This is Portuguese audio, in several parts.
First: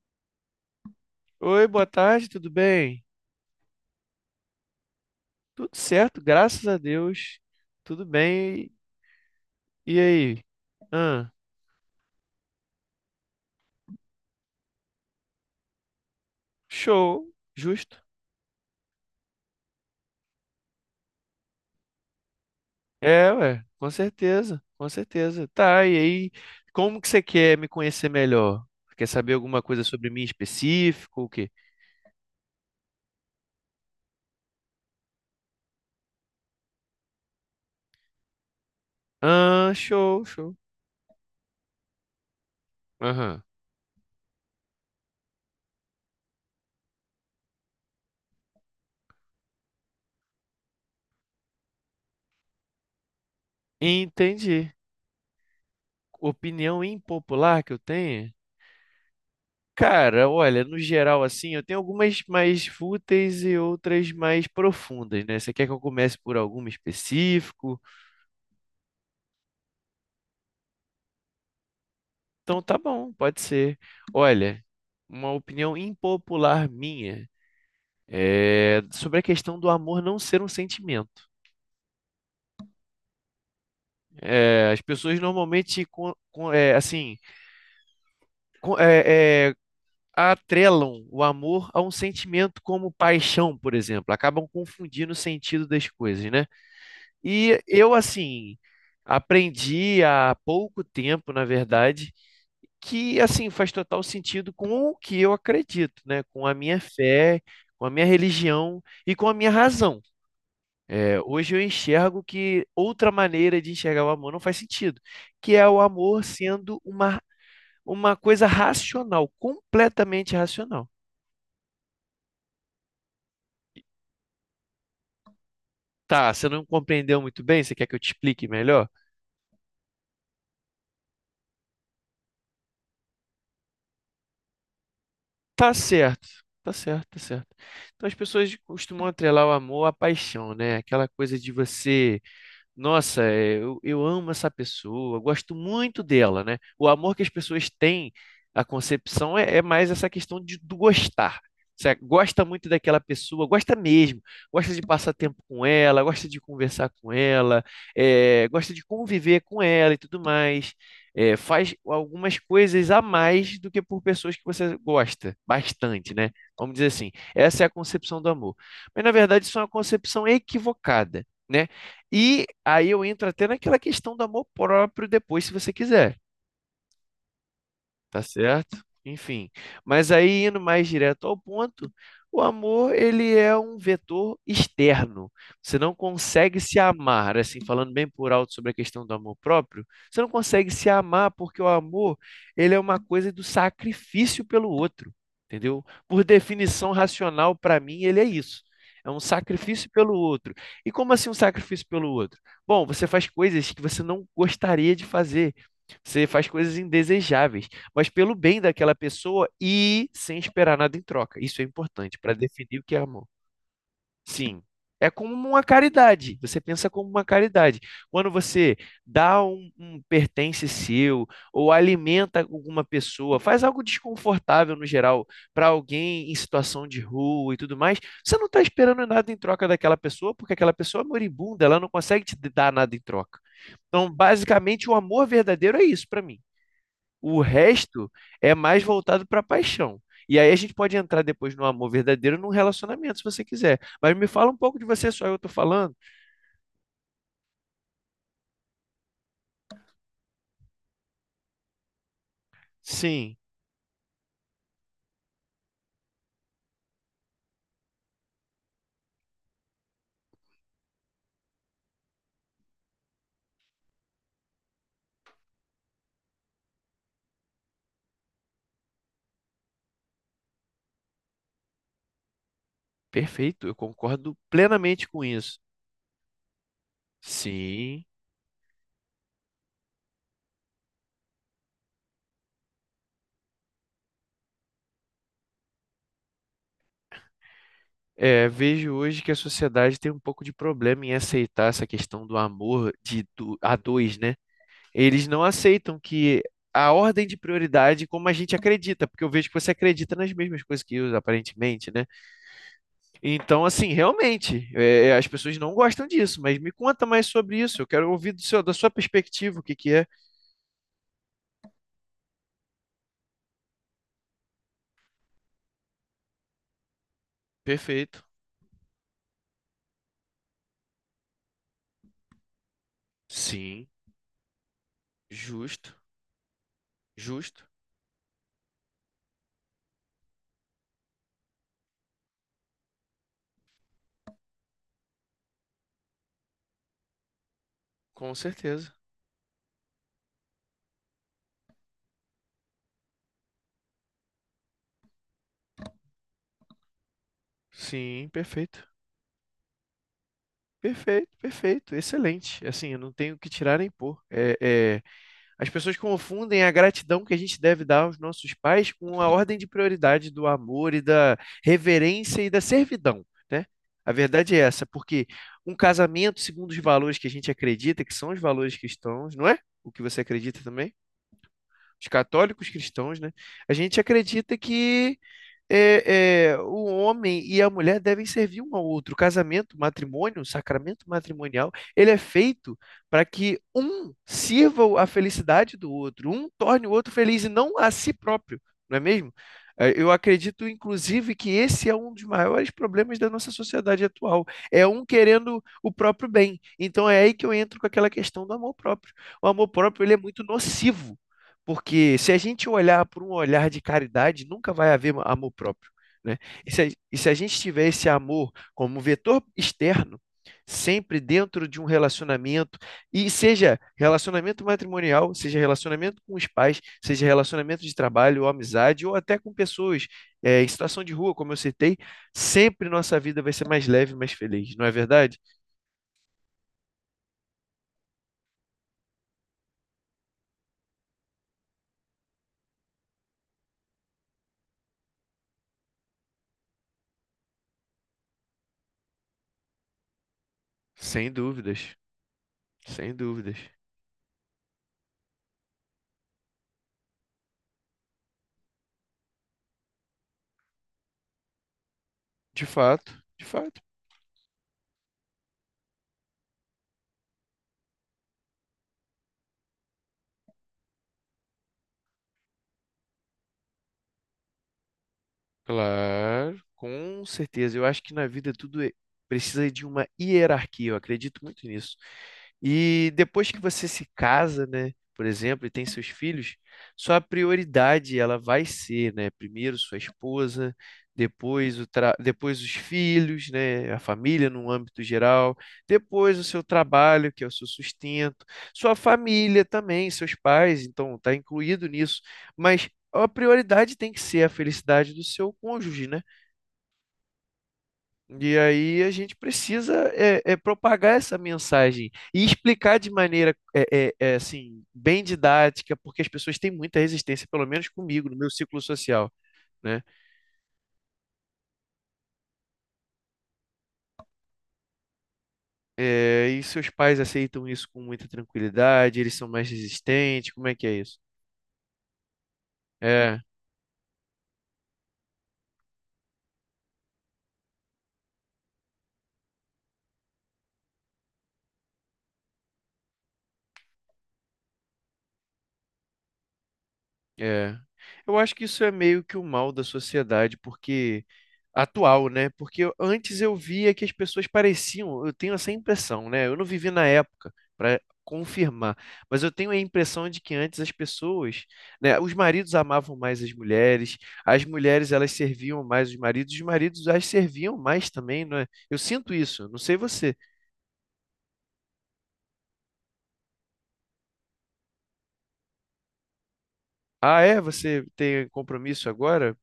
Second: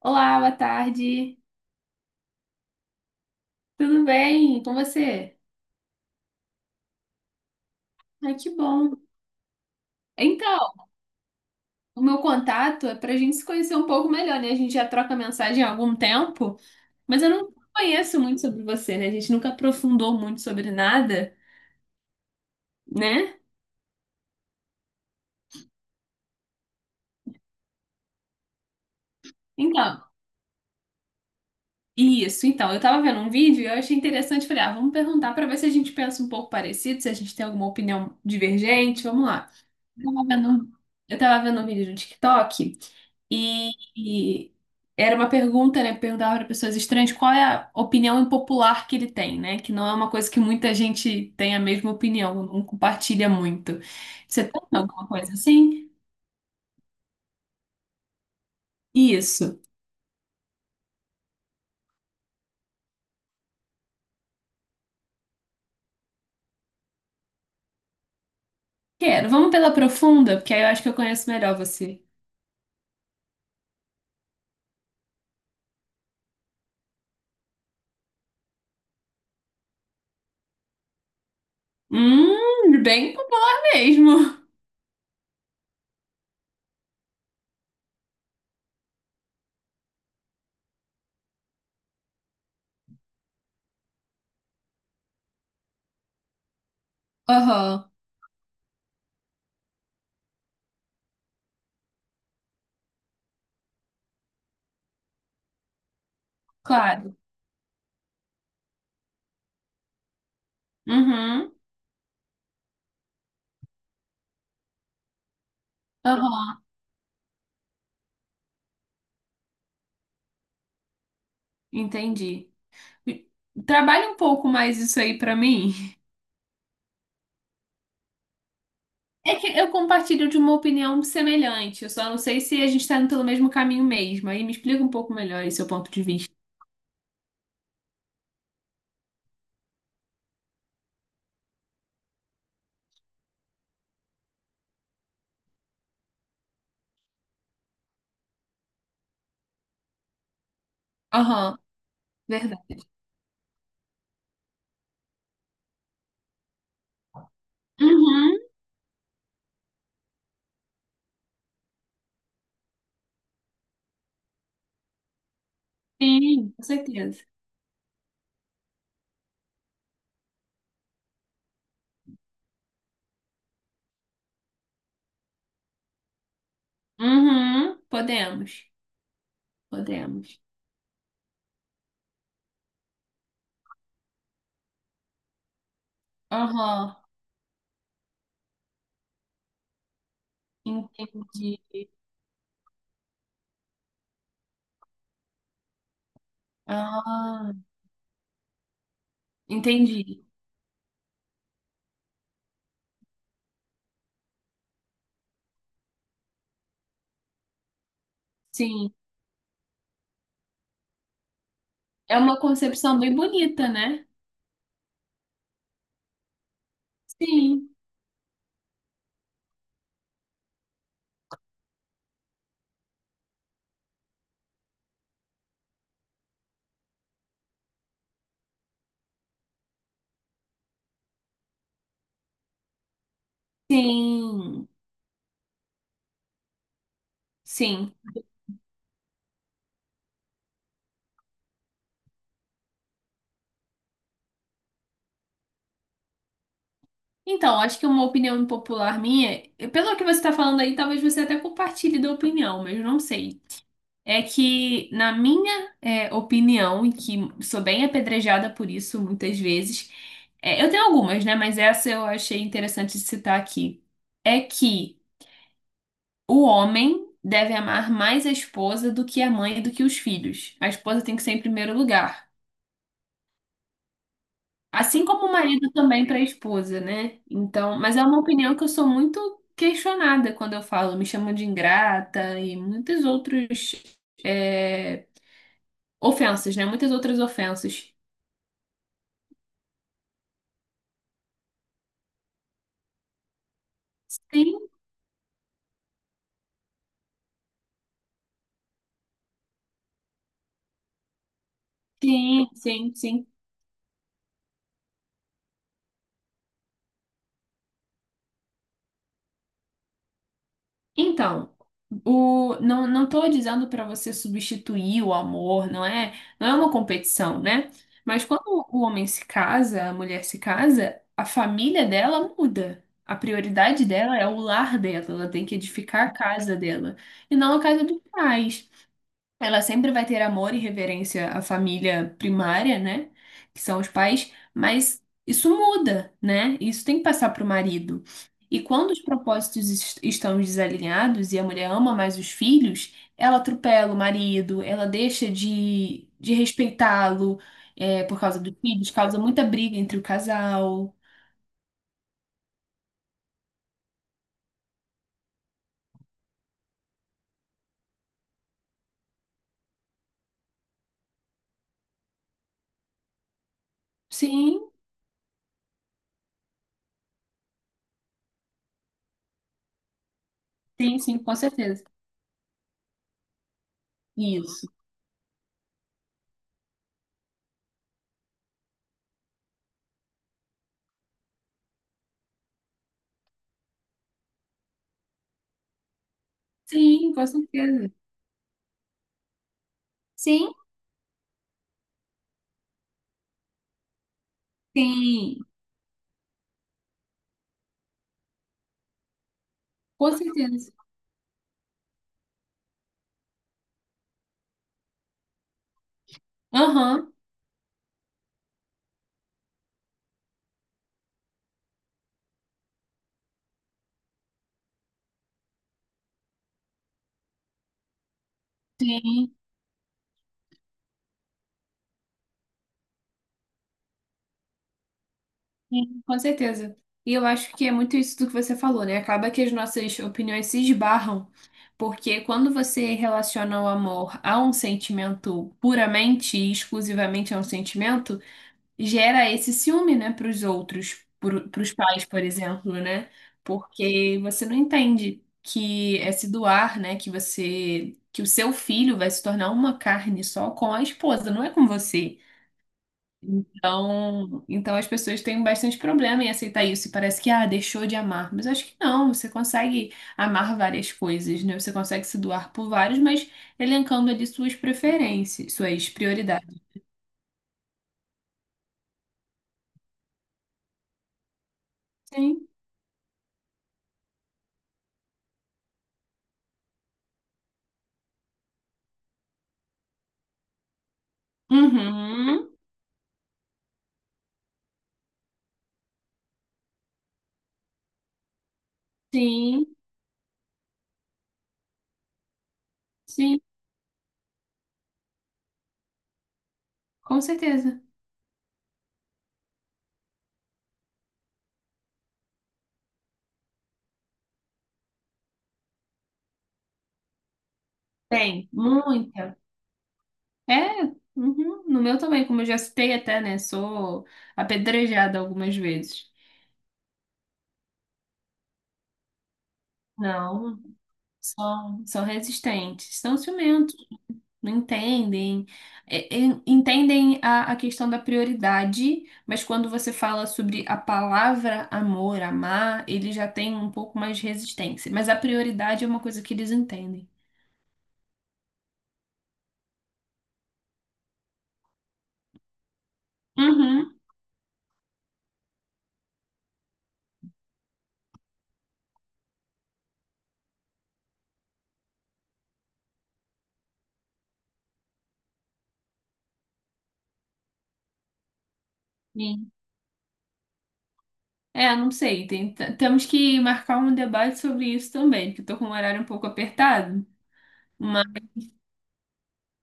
Olá, boa tarde. Oi, boa tarde, tudo bem? Tudo bem com você? Tudo certo, graças a Deus. Tudo Ai, que bem. bom. E aí? Então, Ah, o meu contato é para a gente se conhecer um pouco melhor, né? A gente já troca mensagem há algum tempo, mas show, eu não justo. conheço muito sobre você, né? A gente nunca aprofundou muito sobre nada, É, né? ué, com certeza, com certeza. Tá, e aí, como que você quer me conhecer melhor? Quer saber alguma coisa Então, sobre mim em específico, o quê? isso. Então, eu tava vendo um vídeo e eu achei interessante. Falei, ah, vamos perguntar para ver se a gente pensa um pouco parecido, se a gente tem alguma opinião divergente. Vamos lá. Ah, Eu show, tava vendo, show. um, eu tava vendo um vídeo no TikTok. Aham. E era uma pergunta, né? Perguntava para pessoas estranhas qual é a opinião impopular que ele tem, né? Que não é uma coisa que muita gente tem a mesma opinião, não compartilha muito. Você tem Entendi. alguma coisa assim? Opinião impopular que eu tenho? Isso. Cara, olha, no geral, assim, eu tenho algumas mais fúteis e outras mais profundas, né? Você quer que eu comece por alguma específico? Quero. Vamos pela profunda, porque aí eu acho que eu conheço melhor você. Então tá bom, pode ser. Olha, uma opinião impopular minha é sobre a questão do amor não ser um sentimento. Bem mesmo. É, as pessoas normalmente, com- é, é, atrelam o amor a um sentimento como paixão, por exemplo. Acabam confundindo o sentido das coisas, né? E Aham, eu, assim, aprendi há pouco tempo, na verdade, que, assim, faz total sentido com o que eu acredito, né? Com a minha claro. fé, com a minha religião e com a minha razão. É, Uhum, hoje eu enxergo que outra maneira de enxergar o amor não faz sentido, que é o amor aham, sendo uma coisa racional, completamente racional. entendi. Trabalhe um pouco mais isso aí para mim. Tá, você não compreendeu muito bem? Você quer que eu te explique melhor? É que eu compartilho de uma opinião semelhante, eu só não sei se a gente está indo pelo mesmo caminho mesmo. Aí me explica um pouco melhor esse seu Tá ponto de certo, vista. tá certo, tá certo. Então as pessoas costumam atrelar o amor à paixão, né? Aquela coisa de você. Nossa, é, eu amo essa pessoa, eu gosto muito dela, né? O amor que as pessoas têm, a concepção é, é mais essa questão de, do gostar. Aham, Você gosta muito verdade. daquela pessoa, gosta mesmo, gosta de passar tempo com ela, gosta de conversar com ela, Uhum, é, gosta de conviver com ela e tudo mais. É, faz algumas coisas a mais do que por pessoas que você gosta bastante, né? sim, com Vamos dizer assim, certeza. essa é a concepção do amor. Mas na verdade, isso é uma concepção equivocada, né? E aí eu entro até naquela questão do amor próprio depois, se você quiser. Uhum, Tá podemos, certo? Enfim, mas podemos. aí indo mais direto ao ponto, o amor ele é um vetor externo. Você não consegue se Aham, amar, assim, falando bem por alto sobre a questão do amor próprio, você não consegue se amar entendi. porque o amor ele é uma coisa do sacrifício pelo outro, entendeu? Por definição Ah, racional, para mim, ele é isso. É um sacrifício pelo entendi. outro. E como assim um sacrifício pelo outro? Bom, você faz coisas que você não gostaria de fazer. Você faz coisas indesejáveis mas pelo bem Sim, daquela pessoa e sem esperar nada em troca. Isso é importante é para uma definir o que é concepção bem amor. bonita, né? Sim, é como uma caridade. Você pensa como uma Sim, caridade. Quando você dá um pertence seu ou alimenta alguma pessoa, faz algo desconfortável no geral para alguém em situação de rua e tudo mais, você não está esperando nada em troca daquela pessoa, porque aquela pessoa é moribunda, ela não consegue te dar nada em troca. Então, sim, basicamente, o amor verdadeiro é isso para mim. O sim. resto é mais voltado para paixão. E aí a gente pode entrar depois no amor verdadeiro, num relacionamento, se você quiser. Mas me fala um pouco de você, só eu tô falando. Então, acho que uma opinião impopular minha, pelo que você está falando aí, talvez você até compartilhe da opinião, mas eu não Sim, sei. É que, na minha opinião, e que sou bem apedrejada por isso muitas vezes, é, eu tenho algumas, né? Mas essa eu achei interessante de citar aqui. É que o homem deve amar mais a esposa do que a mãe e do que os filhos. A esposa tem que ser em primeiro lugar. perfeito, eu concordo Assim plenamente com como o isso. marido também para a esposa, né? Então, mas é Sim. uma opinião que eu sou muito questionada quando eu falo. Me chamam de ingrata e muitas outras é, ofensas, né? Muitas outras ofensas. É, vejo hoje que a sociedade tem um pouco de problema em aceitar essa questão do amor de a dois, né? Sim, Eles não aceitam que a ordem de prioridade, como a gente acredita, porque eu vejo que você acredita nas mesmas coisas que eu, aparentemente, né? sim, sim, sim. Então, assim, realmente, é, as pessoas não gostam disso, mas me conta mais sobre isso. Eu quero ouvir do seu, da sua perspectiva o que que é. Então, o, não, não estou dizendo para você substituir o amor, não é, não é uma competição, né? Mas Perfeito. quando o homem se casa, a mulher se casa, a família dela muda. A prioridade Sim, dela é o lar dela, ela tem que justo, edificar a casa dela, e não a justo, casa dos pais. Ela sempre vai ter amor e reverência à família primária, né? Que são os pais, mas isso muda, né? Isso tem que passar para o marido. com E quando certeza. os propósitos estão desalinhados e a mulher ama mais os filhos, ela atropela o marido, ela deixa de respeitá-lo, é, por Sim, causa dos perfeito. filhos, causa muita briga entre o casal. Perfeito, perfeito, excelente. Assim, eu não tenho o que tirar nem pôr. É, é, as pessoas confundem a gratidão que a gente deve dar aos nossos pais com a ordem de prioridade do amor e da reverência e da servidão, né? A verdade é Sim, essa, porque um casamento, segundo os valores que a gente acredita, que são os valores cristãos, não é? O que você acredita também? sim, sim, com certeza. Os católicos cristãos, né? A gente acredita Isso. que é, é, o homem e a mulher devem servir um ao outro. O casamento, o matrimônio, o sacramento matrimonial, ele é feito para que um sirva a felicidade do outro, um torne o outro Sim, com feliz e não certeza. a si próprio, não é mesmo? Eu Sim, acredito, inclusive, que esse é um dos maiores problemas da nossa sociedade atual. É um sim, querendo o próprio bem. Então é aí que eu entro com aquela questão do amor próprio. O amor próprio, com ele é muito certeza. nocivo. Porque se a gente olhar por um olhar de caridade, nunca vai haver amor próprio, né? E se a, Aham. e se a gente tiver esse amor como vetor externo, sempre dentro de um relacionamento, e seja relacionamento matrimonial, seja relacionamento com os pais, seja relacionamento de trabalho ou amizade, ou Sim. até com pessoas em situação de rua, como eu citei, sempre nossa vida vai ser mais leve, mais feliz, não é verdade? Sim, com certeza. E eu acho que é muito isso do que você falou, né? Acaba que as nossas opiniões se esbarram, porque quando você relaciona o amor a um sentimento puramente e exclusivamente a um sentimento, gera esse ciúme, né, para os outros, Sem para os dúvidas, pais, por exemplo, né? sem dúvidas. Porque você não entende que é se doar, né? Que você, que o seu filho vai se tornar uma carne só com a esposa, não é com você. De fato, de fato. Então as pessoas têm bastante problema em aceitar isso. E parece que, ah, deixou de amar. Mas acho que não, você consegue amar várias coisas, né? Você consegue se doar por vários, mas elencando ali suas preferências, suas Claro, prioridades. com certeza. Eu acho que na vida precisa de uma hierarquia, eu acredito muito nisso. Sim. E depois que você se casa, né, por exemplo, e tem seus filhos, sua prioridade ela vai ser, né, primeiro sua esposa, depois Uhum. depois os filhos, né, a família no âmbito geral, depois o seu trabalho, que é o seu sustento, sua família Sim, também, seus pais, então está incluído nisso. Mas a sim, prioridade tem que ser a felicidade do seu cônjuge, né? com certeza. E aí a gente precisa propagar essa mensagem e explicar de maneira assim bem didática, porque as pessoas têm muita resistência, pelo menos comigo, no Tem, meu ciclo social, muita. né? É, uhum. No meu também, como eu já citei até, né? Sou apedrejada algumas vezes. É, e seus pais aceitam isso com muita tranquilidade? Eles são mais resistentes? Não, Como é que é isso? são, são resistentes, são É, ciumentas. Não entendem, É, é, entendem a questão da prioridade, mas quando você fala sobre a palavra amor, amar, ele já tem um pouco mais de resistência. Mas a prioridade é uma coisa que eles entendem. é. Eu acho que isso é meio que o mal da sociedade, porque atual, né? Porque antes eu via Uhum. que as pessoas pareciam, eu tenho essa impressão, né? Eu não vivi na época para confirmar, mas eu tenho a impressão de que antes as pessoas, né, os maridos amavam mais as mulheres elas serviam mais os maridos as serviam mais também, não é? Eu sinto Sim. isso, não sei você. É, não sei. Temos que marcar um debate sobre isso também, porque estou com o horário um pouco apertado. Ah, é? Você Mas tem compromisso agora?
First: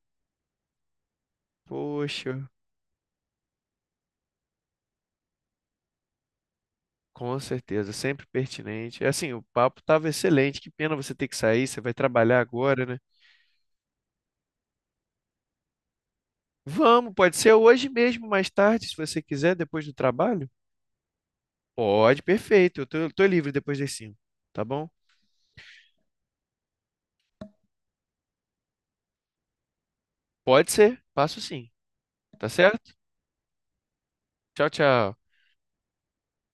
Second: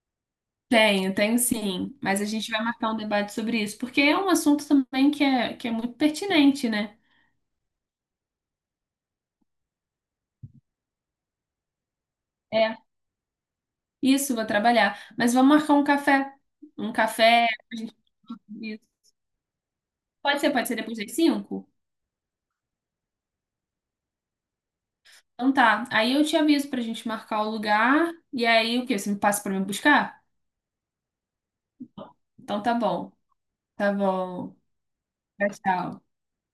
tenho, tenho sim. Mas a Poxa, gente vai marcar um debate sobre isso, porque é, um assunto também que que é muito pertinente, né? com certeza, sempre pertinente. É assim, o papo estava excelente. Que pena você ter que sair, você vai trabalhar agora, É. né? Isso, vou trabalhar. Mas vamos marcar um café. Um Vamos, pode café ser pra hoje gente mesmo, falar mais sobre tarde, isso. se você quiser, depois do trabalho? Pode ser depois das 5? Pode, perfeito. Eu tô, tô livre depois das 5, tá bom? Então tá. Aí eu te aviso pra gente marcar o lugar. E aí o quê? Você me passa pra me buscar? Pode ser, passo sim, tá Então tá certo? bom. Tá bom. Tchau, tchau. Tchau, tchau.